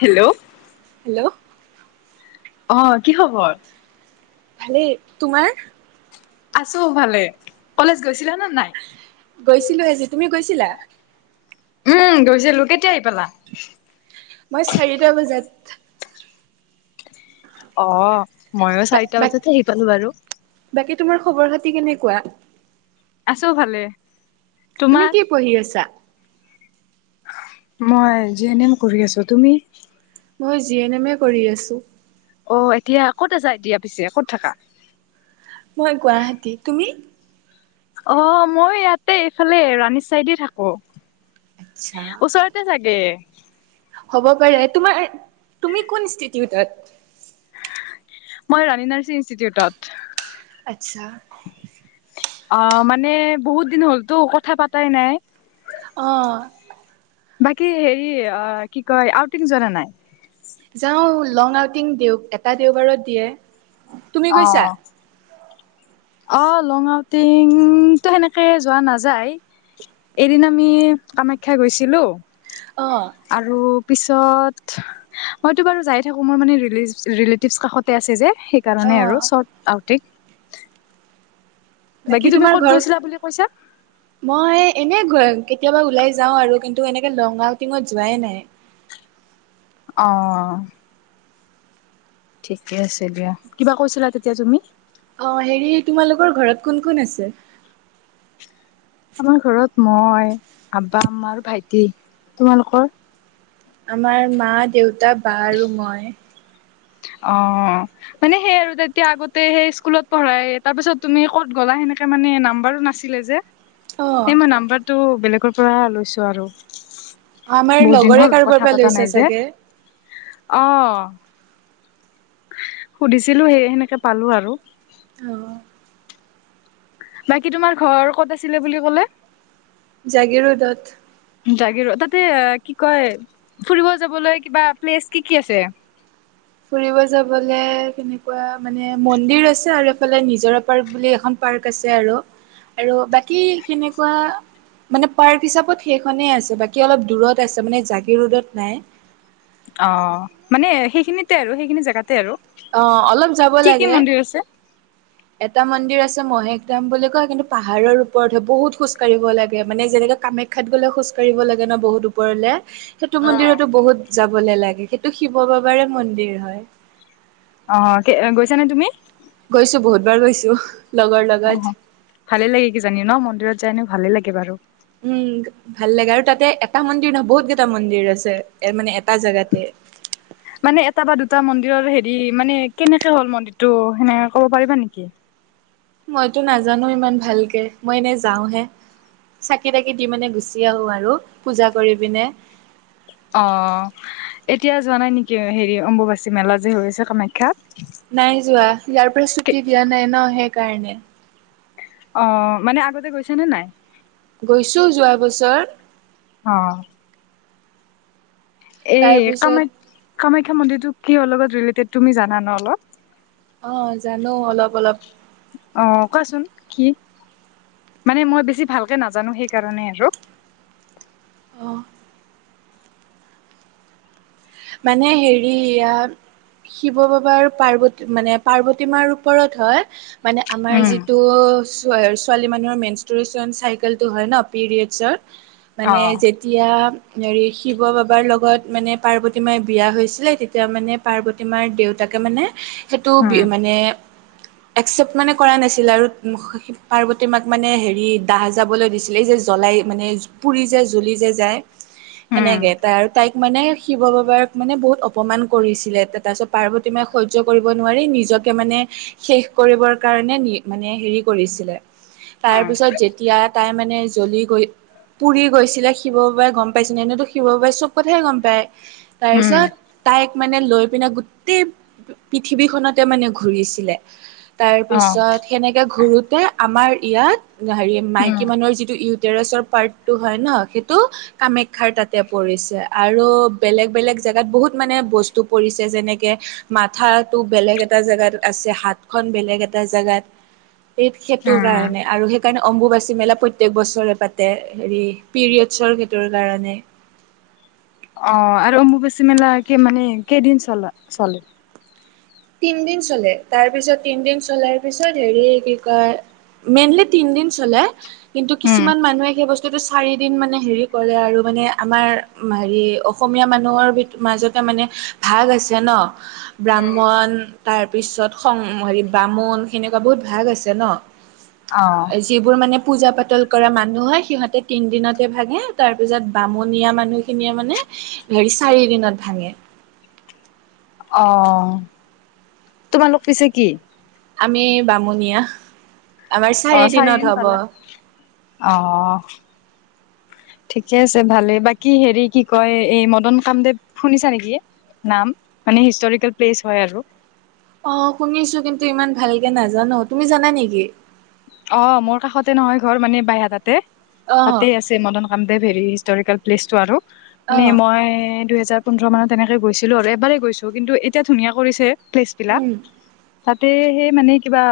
Hello hello অ' কি খবৰ? ভালেই তোমাৰ? আছো ভালে, কলেজ গৈছি গৈছিলোঁ আজি, তুমি গৈছিলা? উম গৈছিলো কেতিয়া আহি পেলা মই চাৰিটা বজাত। অ 'মইয়ো বা চাৰিটা বা বজাত আহি পালো বাৰু বাকী তোমাৰ খবৰ খাতি কেনেকুৱা আছো ভালে। তুমি তোমাৰ কি পঢ়ি আছা? মই জি এন এম কৰি আছো, তুমি? মই জি এন এম এ কৰি আছোঁ অ, এতিয়া ক'ত আছা এতিয়া পিছে ক'ত থাকা। মই গুৱাহাটী তুমি অ, মই ইয়াতে এইফালে ৰাণী চাইডে থাকো। আচ্ছা ওচৰতে চাগে। হ'ব পাৰে। তোমাৰ তুমি কোন ইনষ্টিউটত? মই ৰাণী নাৰ্ছিং ইনষ্টিটিউটত আচ্ছা, অ, মানে বহুত দিন হলতো কথা পাতাই নাই। অ' বাকী হেৰি কি কয় আউটিং জনা নাই। যাওঁ লং আউটিং দেও এটা দেওবাৰত দিয়ে তুমি গৈছা। অ অ লং আউটিং টো সেনেকে যোৱা নাযায় এদিন আমি কামাখ্যা গৈছিলো অ আৰু। তাৰপিছত মইতো বাৰু যাই থাকো মোৰ মানে ৰিলেটিভ ৰিলেটিভছ কাষতে আছে যে। অ সেইকাৰণে আৰু চৰ্ট আউট বাকী তোমাৰ ঘৰ বুলি কৈছা? মই এনেই গ কেতিয়াবা ওলাই যাওঁ আৰু কিন্তু এনেকে লং আউটিঙত যোৱাই নাই অ', ঠিকে আছে দিয়া কিবা কৈছিলা তেতিয়া তুমি। অ' হেৰি তোমালোকৰ ঘৰত কোন কোন আছে আমাৰ ঘৰত মই, আবা, আমা আৰু ভাইটি। তোমালোকৰ? আমাৰ মা দেউতা বা আৰু মই অ', মানে সেই আৰু তেতিয়া আগতে সেই স্কুলত পঢ়াই তাৰ পিছত তুমি ক'ত গ'লা সেনে হেণেকা মানে নাম্বাৰো নাছিলে যে অ এই মই নাম্বাৰটো বেলেগৰ পৰা লৈছো আৰু। আমাৰ বহুত দিন লগৰে হ'ল কাৰোবাৰ কথা পৰা পতা লৈছা নাই যে, চাগে অহ। সুধিছিলো সেয়ে সেনেকে পালো আৰু। অ' বাকী তোমাৰ ঘৰ ক'ত আছিলে বুলি ক'লে। জাগিৰোডত। জাগীৰোড তাতে কি কয় ফুৰিব যাবলৈ কিবা প্লেচ কি কি আছে? ফুৰিব যাবলে কেনেকুৱা মানে মন্দিৰ আছে আৰু এইফালে নিজৰা পাৰ্ক বুলি এখন পাৰ্ক আছে আৰু, আৰু বাকী সেনেকুৱা মানে পাৰ্ক হিচাপত সেইখনেই আছে বাকী অলপ দূৰত আছে মানে জাগিৰোডত নাই। অ', মানে সেইখিনিতে আৰু সেইখিনি জেগাতে আৰু। অ' অলপ যাব কি কি লাগে। মন্দিৰ আছে এটা মন্দিৰ আছে মহেক দাম বুলি কয় কিন্তু পাহাৰৰ ওপৰত হয় বহুত খোজ কাঢ়িব লাগে, মানে যেনেকে কামাখ্যাত গলে খোজ কাঢ়ি কাৰিব লাগে ন বহুত ওপৰলে সেইটো অ মন্দিৰতো বহুত যাবলে লাগে সেইটো শিৱ বাবাৰে মন্দিৰ হয়। অ' গৈছানে তুমি গৈছো বহুত বাৰ গৈছো লগৰ অ', লগত ভালে লাগে কি জানি ন, মন্দিৰত যাই এনেও ভালে লাগে বাৰু। উম, ভাল লাগে আৰু তাতে এটা মন্দিৰ নহয় বহুত কেইটা মন্দিৰ আছে এ মানে এটা জোগাতে [inaudible] মানে এটা বা দুটা মন্দিৰৰ হেৰি মানে কেনেকে হ'ল মন্দিৰটো সেনেকে ক'ব পাৰিবা নেকি। মইতো নাজানো ইমান ভালকে মই এনে যাও হে। চাকি তাকি দি মানে গুচি আহো আৰু পূজা কৰি পিনে। অ, এতিয়া যোৱা নাই নেকি হেৰি অম্বুবাচী মেলা যে হৈ আছে কামাখ্যা। নাই যোৱা ইয়াৰ পৰা ছুটি দিয়া নাই ন সেইকাৰণে। অ, মানে আগতে গৈছে নে নাই। গৈছো যোৱা বছৰ। অ', এই কামা তাৰপিছত কামাখ্যা মন্দিৰটো কি লগত ৰিলেটেড তুমি জানা ন অলপ অ, জানো অলপ - অলপ। অ, কোৱাচোন কি? মানে মই বেছি ভালকে নাজানো সেইকাৰণে আৰু। অ মানে হেৰিয়া শিৱ বাবাৰ পাৰ্বত মানে পাৰ্বতীমাৰ ওপৰত হয় মানে আমাৰ উম যিটো ছোৱালী মানুহৰ মেইন ষ্টৰেচন চাইকেল টো হয় ন পিৰিয়ডছৰ অ মানে যেতিয়া হৰি শিৱ বাবাৰ লগত মানে পাৰ্বত মাই বিয়া হৈছিলে তেতিয়া মানে পাৰ্বতী মাৰ দেউতাকে মানে সেইটো বি উম মানে একচেপট মানে কৰা নাছিলে আৰুি পাৰ্বতী মাক মানে হেৰি দাহ যাবলৈ দিছিলে এই যে লায় মানে পুৰি যে জ্বলি যে যায় উম সেনেকে তাইক মানে শিৱ বাবা মানে বহুত অপমান কৰিছিলে তাৰ পিছত পাৰ্বতী মে সয্য কৰিব নোৱাৰি নিজকে মানে শেষ কৰিবৰ কাৰণে মানে হেৰি কৰিছিলে তাৰ পিছত যেতিয়া তাই মানে মানে জ্বলি গৈ পুৰি গৈছিলে শিৱ বাবাই গম পাইছিল এনেতো শিৱ বাবাই চব কথাইে গম পায়। উম উম তাৰপিছত তাইক মানে লৈ পিনে গোটেই পৃথিৱীখনতে মানে ঘূৰিছিলে। অ তাৰপিছত সেনেকে ঘূৰোতে আমাৰ ইয়াত হেৰি উম মাইকী মানুহৰ যিটো ইউটৰাছৰ পাৰ্টটো হয় ন সেইটো কামাখ্যাৰ তাত ত পৰিছে আৰু বেলেগ বেলেগ জেগাত বহুত মানে বস্তু পৰিছে যেনেকে মাথাটো বেলেগ এটা জেগাত আছে হাত হাত খন বেলেগ এটা জেগাত উ [inaudible] এই সেইটোৰ কাৰণে আৰু সেইকাৰণে অম্বুবাচী মেলা প্ৰত্যয়েক বছৰে পাতে হেৰি পিৰিয়ডছৰ সেইটোৰ কাৰণে। অ, আৰু অম্বুবাচী মেলা কি মানে কেইদিন চল- চলে তিনদিন চলে তাৰ পিছত তিনদিন চলাৰ পিছত হেৰি কি কয় মেইনলি তিন দিন চলে কিন্তু উম কিছুমান মানুহে সেই বস্তু চাৰিদিন মানে হেৰি কৰে আৰু মানে আমাৰ হেৰি অসমীয়া মানুহৰ মাজতে মানে ভাগ আছে ন উম ব্ৰাহ্মণ তাৰ পিছত হেৰি বামুণ সেনেকুৱা বহুত ভাগ আছে ন। অ যিবোৰ মানে পূজা পাতল কৰা মানুহ হয় সিহতে তিন দিনতে ভাগে তাৰ পিছত বামুণীয়া মানুহখিনিয়ে মানে ধৰি চাৰি দিনত ভাঙে। অ, তোমালোক পিছে কি? আমি বামুণীয়া। আমাৰ অ, চাৰি দিনত চাৰিদিন পালা হ'ব অ, ঠিকে আছে ভালেই বাকী হেৰি কি কয় এই মদন কামদেৱ শুনিছা নেকি। নাম মানে হিষ্টৰিকেল প্লেচ হয় আৰু। অ', শুনিছোঁ কিন্তু ইমান ভালকে নাজানো, তুমি জানা নেকি? অ', মোৰ কাষতে নহয় ঘৰ মানে বাইহাটাতে। অ', তাতে আছে মদন কামদেৱ হেৰি হিষ্ট'ৰিকেল প্লেচটো আৰু মানে অ', মই দুহেজাৰ পোন্ধৰ মানত তেনেকে গৈছিলোঁ আৰু এবাৰেই গৈছোঁ কিন্তু এতিয়া ধুনীয়া কৰিছে প্লেচবিলাক। উম, তাতে সেই মানে কিবা,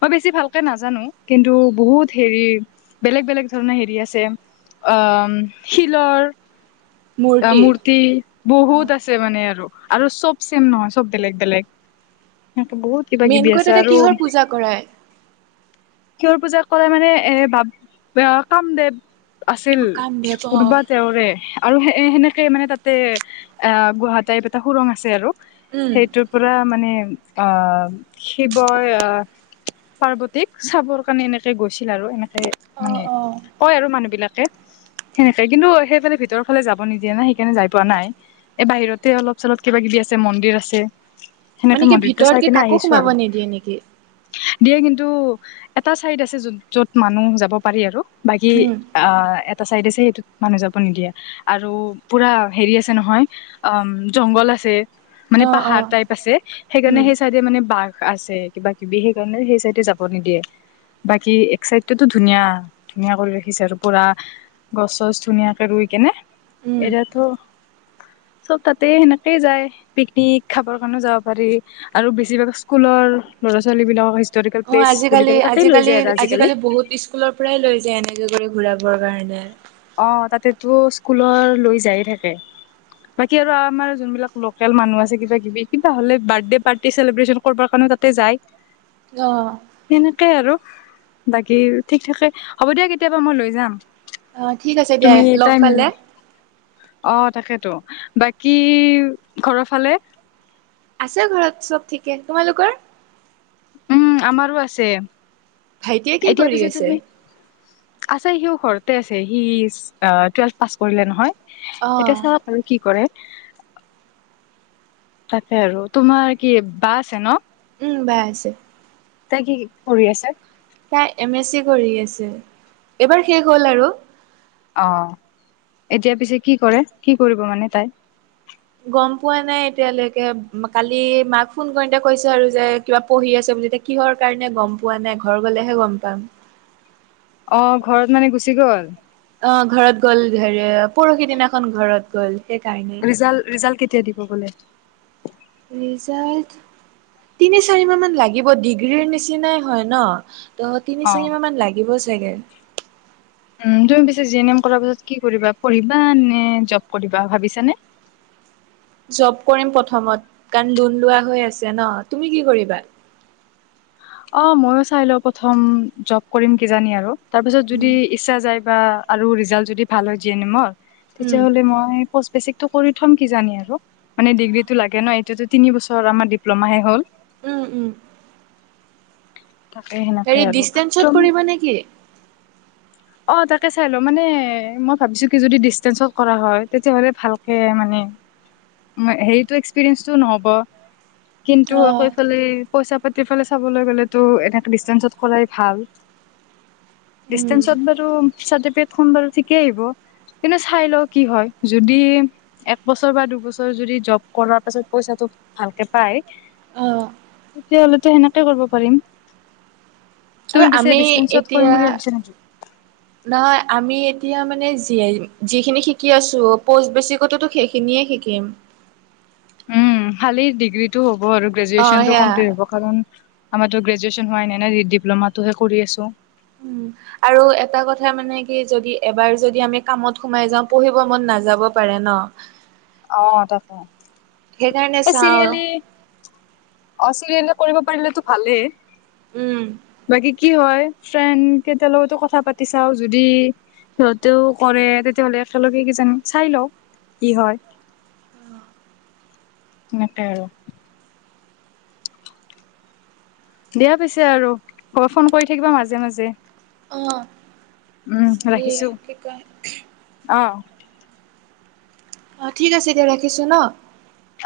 মই বেছি ভালকে নাজ জানো কিন্তু বহুত হেৰি বেলেগ বেলেগ ধৰণৰ হেৰি আছে। অ'ম শিলৰ অ', মূৰ্তি অ', বহুত আছে মানে আৰু। আৰু চব চেম নহয়, চব বেলেগ বেলেগ। উহ, বহুত কিবা কিবি মেইনকৈ আছে তাতে আৰু কিহৰ পূজা কৰায়? কিহৰ পূজা কৰে মানে এ ভাব কামদেৱ আছিল অ', কামধেপ কোনোবা অ', তেওঁৰে আৰু সে সেনেকে মানে তাতে অ গুহাটাইপ এটা সুৰং আছে আৰু উম, সেইটোৰ পৰা মানে অহ, শিৱই অহ, পাৰ্বত তীক চাবৰ কাৰণে এনেকে গৈছিল আৰু এনেকে মানে অ', অ', কয় আৰু মানুহবিলাকে। সেনেকে কিন্তু সেইফালে ভিতৰফালে যাব নিদিয়ে না সেইকাৰণে যায় পোৱা নাই, এ বাহিৰতে অলপ চলপ কিবা-কিবি ছে মন্দিৰ আছে সেনেকে মানে কি মন্দিৰটো চাই ভিতৰতকে কিনে কাকো আহিছোঁ সোমাব আৰু। নিদিয়ে নেকি? দিয়ে কিন্তু এটা চাইড আছে য'ত য'ত মানুহ যাব পাৰি আৰু বাকী উম, অহ, এট এটা চাইড আছে সেইটোত মানুহ যাব নিদিয়ে, আৰু পুৰা হেৰি আছে নহয় অ', জংঘল আছে। মানে অ', পাহাৰ অ', টাইপ আছে সেইকাৰণে উম, সেই চাইডে মানে বাঘ আছে, কিবা-কিবি সেইকাৰণে সেই চাইডে যাব নিদিয়ে। বাকী এক চাইডটোতো ধুনীয়া ধুনীয়া কৰি ৰাখিছে আৰু পুৰা গছ চছ ধুনীয়াকে ৰুই কেনে। উম, এৰাটো। চব তাতেই সেনেকেই যায় পিকনিক খাবৰ কাৰণেও যাব পাৰি আৰু বেছিভাগ স্কুলৰ ল'ৰা-ছোৱালীবিলাকৰ হিষ্টৰী অ', আজিকালি আজিকালিৰ আজিকালি বহুত স্কুলৰ পৰাই লৈ যায় এনেকে গ'লে। ঘূৰাবৰ কাৰণে। অ', তাতেটো স্কুলৰ লৈ যায়ে থাকে। বাকী আৰু আমাৰ যোনবিলাক লোকেল মানুহ আছে কিবা কিবি কিবা হলে বাৰ্থডে পাৰ্টি চেলিব্ৰেচন কৰিব কাৰণে তাতে যায়, অ', সেনেকাই আৰু। বাকী ঠিক থাকে হ'ব দিয়া কেতিয়াবা মই লৈ যাম অ', ঠিক আছে দিয়া তুমি লগ এটাই মিল পালে অ', তাকেটো। বাকী ঘৰৰ ফালে আছে ঘৰত চব ঠিকে, তোমালোকৰ? উম আমাৰো আছে। ভাইটিয়ে কি এতিয়া কৰি পিছে আছে? তুমি আছে সিও ঘৰতে আছে, সি অ', টুৱেলভ পাছ কৰিলে নহয়। এতিয়া অ', চাওঁ [unintelligible] আৰু কি কৰে। তাকে আৰু তোমাৰ কি বা আছে ন'? উম, বা আছে। তাই কি কৰি আছে? তাই এম এছ চি কৰি আছে, এইবাৰ শেষ হ'ল আৰু। অ', এতিয়া পিছে কি কৰে? কি কৰিব মানে তাই? গম পোৱা নাই এতিয়ালৈকে, কালি মাক ফোন কৰোঁতে কৈছে আৰু যে কিবা পঢ়ি আছে বু তেতিয়া কিহৰ কাৰণে গম পোৱা নাই? ঘৰ গ'লেহে গম পাম। অ', ঘৰত মানে গুচি গ'ল। অ ঘৰত গ'ল হেৰি পৰহি দিনাখন ঘৰত গ'ল সেইকাৰণে ৰিজাল্ট, ৰিজাল্ট কেতিয়া দিব বোলে? ৰিজাল্ট। তিনি চাৰি মাহ মান লাগিব ডিগ্ৰীৰ নিচিনাই হয় ন'। ত তিনি অ চাৰি মাহ মান লাগিব চাগে উ তুমি পিছে জি এন এম কৰ পিছত কি কৰিবা পঢ়িবা নে জব কৰিবা ভাবিছানে [inaudible] জব কৰিম প্ৰথমত কাৰণ লোন লোৱা হৈ আছে ন তুমি কি কৰিবা অ মইো চাই লওঁ প্ৰথম জব কৰিম কিজানি আৰু তাৰ পিছত যদি উম ইচ্ছা যায় [inaudible] উম টো কৰি থম কি জানি আৰু মানে ডিগ্ৰীতটো লাগে ন এইটো তিনি বছৰ আমাৰ ডিপ্লমাহে হ'ল উম উম তাকে সেনেকে হেৰি আৰু ডিচষ্টেঞ্চত তুম কৰিবা নেকি অ তাকে চাই ল মানে মই ভাবিছো কি যদি ডিচেঞ্চত কৰা হয় তেতিয়াহ'লে ভালকে মানে হেৰিত এক্সপিৰিয়েঞ্চটো নহব কিন্তু অ'। আকৌফালে পইচা পাতি ফালে চাবলৈ গলেতো এনে ডিচেঞ্চত কৰাই ভাল ডিটেন উম, ত বাৰ চজ প সম বাৰু ঠিকে আহিব কিন্তু চাই লও কি হয় যদি একবছৰ বা দুবছৰ প ভাল অ', সেনেকে কৰিব পাৰিম আৰু তুমি পিছে আমি ডিচটেন্সত কৰিম এতিয়া বুলি ভাবিছা নেকি? নহয় আমি এ মানে যিখিনি শিকি আছো প বেচিকতো সেইখিনিয়ে শিকিম উম খালি ডিগ্ৰীটো হ'ব আৰু অ', গ্ৰেজুৱেচনটো সেয়া কমপ্লিট হব কাৰণ আমাৰতো গ্ৰেজুৱেশচন হোৱাই নাই নাই ডিপ্ল'মাটোহে কৰি আছোঁ উম। আৰু এটা কথা মানে কি যদি এবাৰ যদি আমি কামত সোমাই যাও পঢ়িব মন নাযাব পাৰে তেন অ তাৰ সেইকাৰণে চাওঁ চিৰিয়েলি অ চিৰিয়েল কৰিব পাৰিলেতো ভালেই উম। বাকী কি হয় ফ্ৰেণ্ড কেইটাৰ লগতো কথা পাতি চাও যদি সিহঁতেও কৰে তেতিয়াহলে একেলগে কিজানি চাই লওক কি হয় নক আৰুো দিয়া পিছে আৰু ক'বাত ফোন কৰি থাকিবা মাজে মাজে অ', উম হেৰি ৰাখিছো কি কয় আহ অ ঠিক আছে দিয় ৰাখিছো ন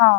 আহ